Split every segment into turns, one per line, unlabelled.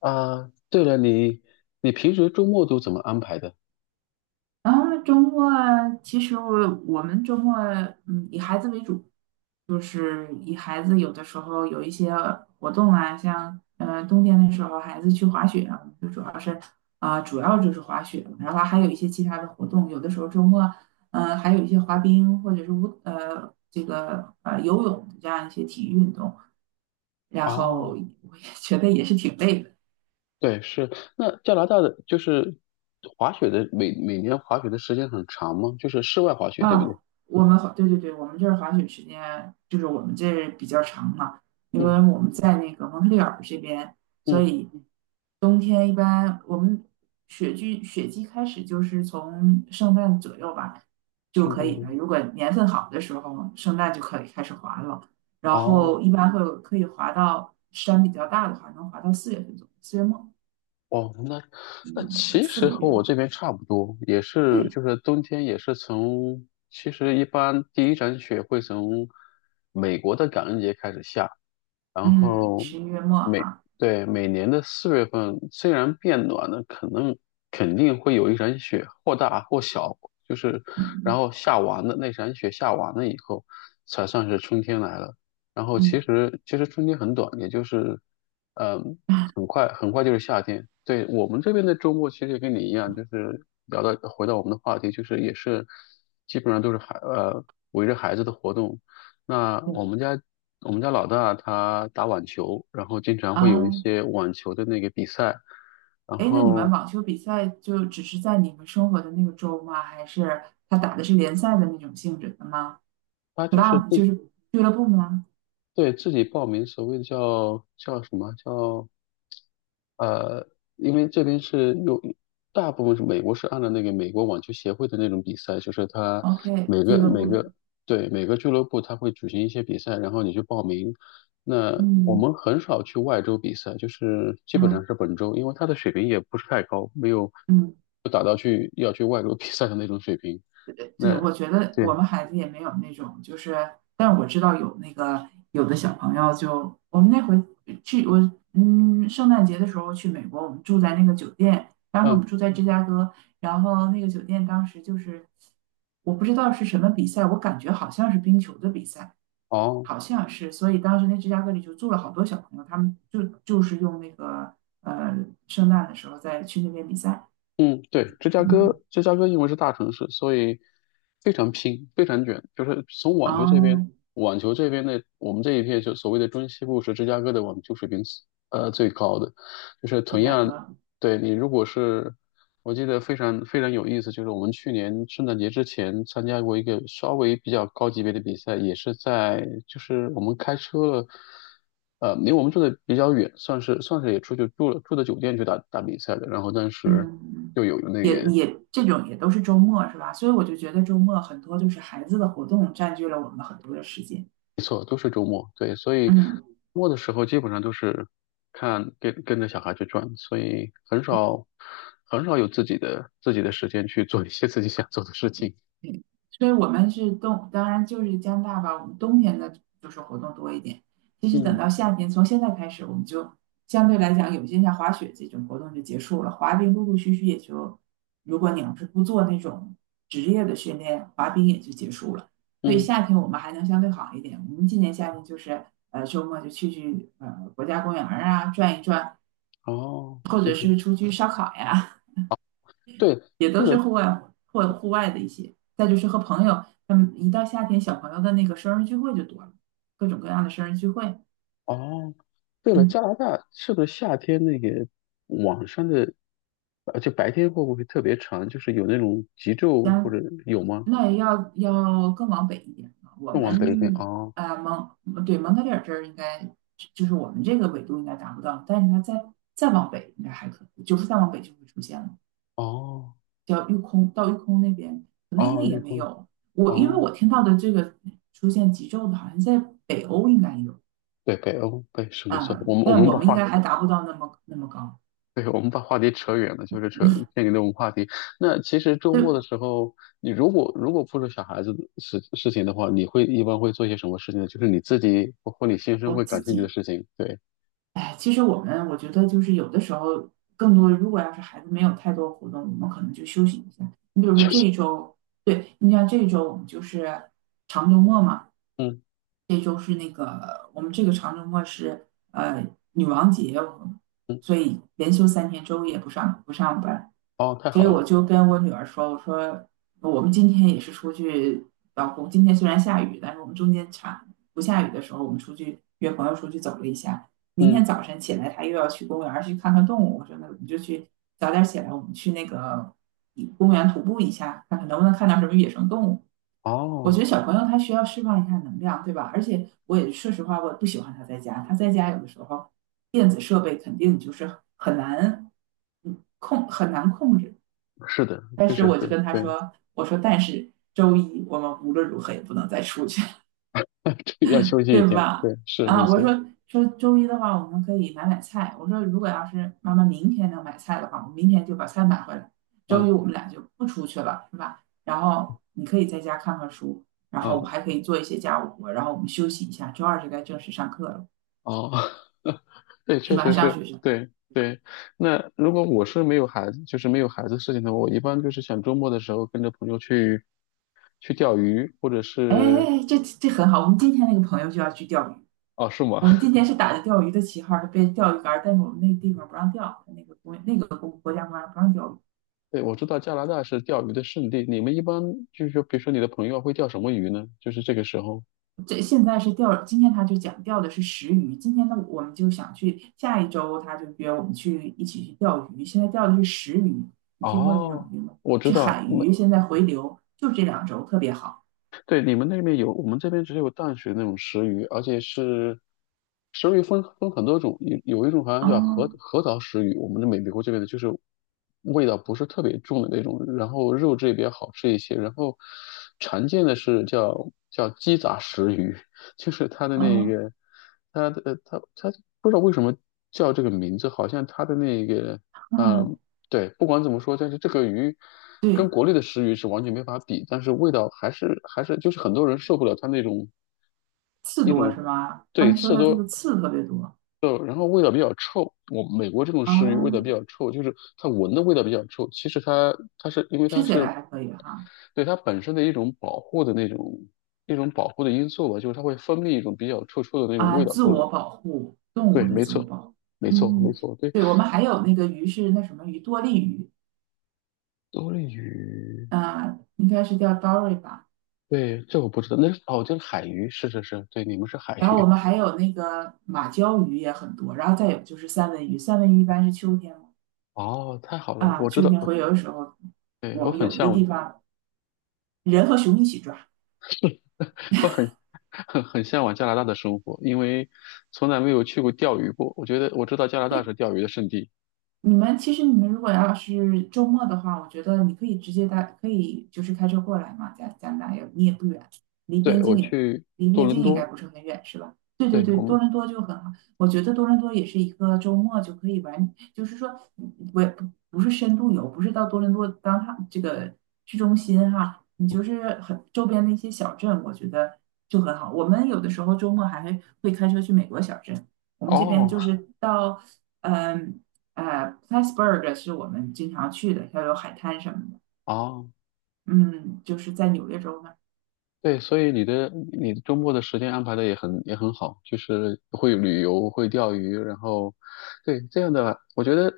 啊，对了，你平时周末都怎么安排的？
啊，周末啊，其实我们周末嗯以孩子为主，就是以孩子有的时候有一些活动啊，像冬天的时候孩子去滑雪啊，我们就主要是主要就是滑雪，然后还有一些其他的活动，有的时候周末还有一些滑冰或者是这个游泳这样一些体育运动，然后
哦，
我也觉得也是挺累的。
对，是。那加拿大的就是滑雪的，每年滑雪的时间很长吗？就是室外滑雪，对不
啊，
对？
我们滑，对对对，我们这儿滑雪时间就是我们这儿比较长嘛，因为
嗯。
我们在那个蒙特利尔这边，所
嗯，
以冬天一般我们雪季开始就是从圣诞左右吧就
圣
可
诞节。
以了。如果年份好的时候，圣诞就可以开始滑了，然
哦。
后一般会有可以滑到山比较大的话，能滑到四月份左右，四月末，
哦,那
嗯，
其
四
实
个月。
和我这边差不多，也是
对，
就是冬天也是从，其实一般第一场雪会从美国的感恩节开始下，然
嗯，
后
十一月末
每
哈，
对每年的四月份，虽然变暖了，可能肯定会有一场雪，或大或小，就是然
嗯
后下完了那场雪下完了以后，才算是春天来了。然后其
嗯。
实其实春天很短，也就是嗯，很快就是夏天。对我们这边的周末，其实也跟你一样，就是聊到回到我们的话题，就是也是基本上都是围着孩子的活动。那我
对
们家我们家老大他打网球，然后经常会有一
啊，
些网球的那个比赛，然
哎，那你们
后
网球比赛就只是在你们生活的那个州吗？还是他打的是联赛的那种性质的吗
他就是
？club 就
自
是俱乐部吗
对自己报名，所谓叫叫什么叫呃，因为这边是有大部分是美国，是按照那个美国网球协会的那种比赛，就是它
？OK，
每
俱
个
乐
每
部的，
个对每个俱乐部它会举行一些比赛，然后你去报名。那我
嗯
们很少去外州比赛，就是基本上
嗯
是本州，因为它的水平也不是太高，没有
嗯。
不达到去要去外州 比赛的那种水平。
对，
那
我觉得我
对，
们孩子也没有那种，就是，但我知道有那个有的小朋友就，我们那回去我嗯，圣诞节的时候去美国，我们住在那个酒店，当时我
嗯，
们住在芝加哥，然后那个酒店当时就是我不知道是什么比赛，我感觉好像是冰球的比赛，
哦。
好像是，所以当时那芝加哥里就住了好多小朋友，他们就是用那个呃圣诞的时候再去那边比赛，
嗯，对，芝加哥，
嗯，
芝加哥因为是大城市，所以非常拼，非常卷。就是从网球这边，
哦，
网球这边的我们这一片，就所谓的中西部是芝加哥的网球水平是最高的，就是
芝
同
加
样
哥，
对你如果是，我记得非常有意思，就是我们去年圣诞节之前参加过一个稍微比较高级别的比赛，也是在就是我们开车了，离我们住的比较远，算是也出去住了，住的酒店去打比赛的，然后但是
嗯。嗯
又有那
也
个，
也这种也都是周末是吧？所以我就觉得周末很多就是孩子的活动占据了我们很多的时间。
没错都是周末，对，所以周
嗯，
末的时候基本上都是看跟着小孩去转，所以很少有自己的时间去做一些自己想做的事情，
对，所以我们是冬，当然就是加拿大吧，我们冬天的就是活动多一点。其实等
嗯。
到夏天，从现在开始，我们就相对来讲，有些像滑雪这种活动就结束了，滑冰陆陆续续也就，如果你要是不做那种职业的训练，滑冰也就结束了。所以
嗯。
夏天我们还能相对好一点。我们今年夏天就是周末就去国家公园儿啊转一转，
哦，
或
就
者
是
是出去烧烤呀，
对，
也都
对
是
了，
户外活或户外的一些。再就是和朋友，他们一到夏天，小朋友的那个生日聚会就多了，各种各样的生日聚会。
哦，对了，
嗯，
加拿大是不是夏天那个晚上的，就白天会不会特别长？就是有那种极昼或
咱
者有吗？
那也要更往北一点啊。我
更往北一点啊，
们
哦。
蒙特利尔这儿应该就是我们这个纬度应该达不到，但是它再往北应该还可以，就是再往北就会出现了，
哦。
叫玉空到玉空那边，可能那
哦，
也
绿
没
空，
有。我因为我
哦，
听到的这个出现极昼的，好像在北欧应该有，
对，北欧，对，是没错，
啊，
我们我
但
们
我
把
们应
话，
该还达不到那么那么高。
对，我们把话题扯远了，就是扯偏离了我们话题。那其实周末的
对
时候，你如果不是小孩子的事情的话，你会一般会做些什么事情呢？就是你自己或或你先生
我
会
自
感兴趣的
己，
事情。对，
哎，其实我觉得就是有的时候，更多如果要是孩子没有太多活动，我们可能就休息一下。你比如说
休
这
息。
一周，对，你像这一周我们就是长周末嘛，
嗯。
这周是那个我们这个长周末是女王节，
嗯。
所以连休三天，周五也不上班。
哦，太
所
好
以
了，
我就跟我女儿说，我说我们今天也是出去，老公今天虽然下雨，但是我们中间差不下雨的时候，我们出去约朋友出去走了一下。明
嗯，
天早晨起来，他又要去公园儿去看看动物。我说那我们就去早点起来，我们去那个公园徒步一下，看看能不能看到什么野生动物。我
哦，
觉得小朋友他需要释放一下能量，对吧？而且我也说实话，我也不喜欢他在家。他在家有的时候电子设备肯定就是很难控，很难控制。
是的，
但
确
是
实
我就
是，
跟他
对，
说，我说但是周一我们无论如何也不能再出去，
这要休 息一
对
天，对，
吧？
是没
啊，我
错，
说说周一的话，我们可以买菜。我说如果要是妈妈明天能买菜的话，我明天就把菜买回来。周一
嗯。
我们俩就不出去了，是吧？然后你可以在家看看书，然后我
嗯。
还可以做一些家务活，然后我们休息一下。周二就该正式上课了，
哦。对，
是
确
吧？
实
上
是，
学去了。
对对。那如果我是没有孩子，就是没有孩子事情的话，我一般就是想周末的时候跟着朋友去去钓鱼，或者
哎哎
是
哎，这这很好。我们今天那个朋友就要去钓鱼，
哦，是吗？
我们今 天是打着钓鱼的旗号，是被钓鱼竿，但是我们那个地方不让钓，那个国那个国国家不让钓鱼。
对，我知道加拿大是钓鱼的圣地。你们一般就是说，比如说你的朋友会钓什么鱼呢？就是这个时候。
这现在是钓，今天他就讲钓的是食鱼，今天呢我们就想去，下一周他就约我们去一起去钓鱼。现在钓的是食鱼，你听过这种
哦，
鱼吗？
我知
是
道，
海鱼，现在回流，就这两周特别好。
对，你们那边有，我们这边只有淡水那种石鱼，而且是石鱼分很多种，有有一种好像叫核
哦
核桃石鱼，我们的美国这边的就是味道不是特别重的那种，然后肉质也比较好吃一些，然后常见的是叫鸡杂石鱼，就是它的那
哦
个，它的呃它它不知道为什么叫这个名字，好像它的那个。啊。
嗯，
对，不管怎么说，但是这个鱼跟
对，
国内的食鱼是完全没法比，但是味道还是就是很多人受不了它那种
刺
一
多是
种
吧？他
对
们说
刺
它这
多
个刺特别多
肉，然后味道比较臭。我美国这种食鱼味道比
啊，
较臭，就是它闻的味道比较臭。其实它是因为它
吃起
是
来还可以哈。
对它本身的一种保护的那种一种保护的因素吧，就是它会分泌一种比较臭臭的那种
啊，
味道
自
出来。
我保护，动物
对，
的
没
自我
错，
保护。
没错，没
嗯，
错，对，
对，我们还有那个鱼是那什么鱼，多利鱼，
多利鱼。
啊，应该是叫 dory 吧。
对，这我不知道，那是哦，就是海鱼，是是是，对，你们是海
然后我
鱼，
们还有那个马鲛鱼也很多，然后再有就是三文鱼，三文鱼一般是秋天嘛，
哦，太好了，
啊，
我知
秋
道，
天
我
洄游的时候，
对
我
我
们
很
有一个
向
地
往，
方人和熊一起抓。
我很很向往加拿大的生活，因为从来没有去过钓鱼过，我觉得我知道加拿大是钓鱼的圣地，
你们其实你们如果要是周末的话，我觉得你可以直接带，可以就是开车过来嘛，加加拿大也你也不远，离
对，
边
我
境也
去
离
多
边
伦
境应该
多，
不是很远，是吧？对对
对
对，
我
多
们，
伦多就很好，我觉得多伦多也是一个周末就可以玩，就是说嗯我也不不是深度游，不是到多伦多当它这个市中心哈，你就是很周边的一些小镇，我觉得就很好。我们有的时候周末还会开车去美国小镇。我们这边
哦。
就是到，嗯、Plattsburg 是我们经常去的，要有海滩什么的。
哦。
嗯，就是在纽约州那
对，所以你的周末的时间安排的也很好，就是会旅游，会钓鱼，然后对这样的，我觉得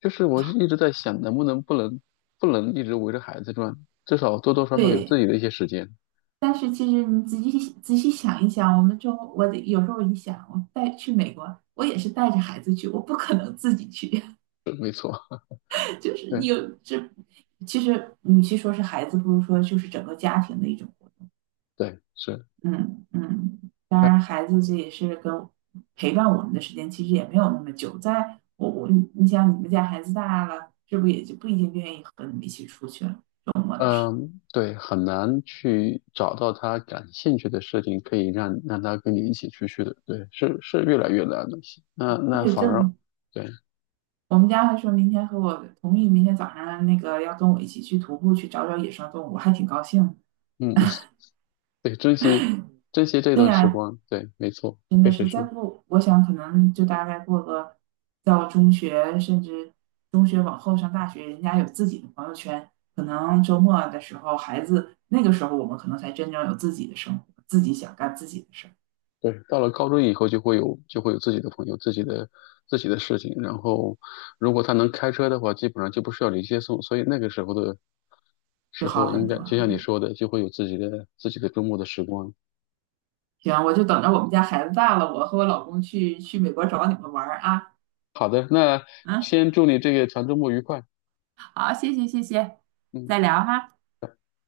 就是我是一直在想，能不能一直围着孩子转，至少多多少少有自
对，
己的一些时间。
但是其实你仔细想一想，我们中我得有时候一想，我带去美国，我也是带着孩子去，我不可能自己去，就是
对，
有这。其实，与其说是孩子，不如说就是整个家庭的一种
对是，
嗯嗯，当然，孩子这也是跟陪伴我们的时间其实也没有那么久。在我我你想，你们家孩子大了，是不是也就不一定愿意和你们一起出去了？
嗯，对，很难去找到他感兴趣的事情，可以让他跟你一起出去的。对，是是越来越难了。那那
对，
反
这
而，对，
我们家还说明天和我同意，明天早上那个要跟我一起去徒步，去找找野生动物，我还挺高兴。
嗯，对，珍惜这
对
段时
呀、
光。对，没错，
真的
确实
是再
是。
过，我想可能就大概过个到中学，甚至中学往后上大学，人家有自己的朋友圈，可能周末的时候，孩子那个时候我们可能才真正有自己的生活，自己想干自己的事儿，
对，到了高中以后就会有自己的朋友、自己的自己的事情，然后如果他能开车的话，基本上就不需要你接送，所以那个时候的
就
时候
好
应
很
该
多。
就像你说的，就会有自己的自己的周末的时光。
行，我就等着我们家孩子大了，我和我老公去美国找你们玩儿啊。
好的，那
嗯，
先祝你这个长周末愉快。
好，谢谢谢谢，
嗯。
再聊哈。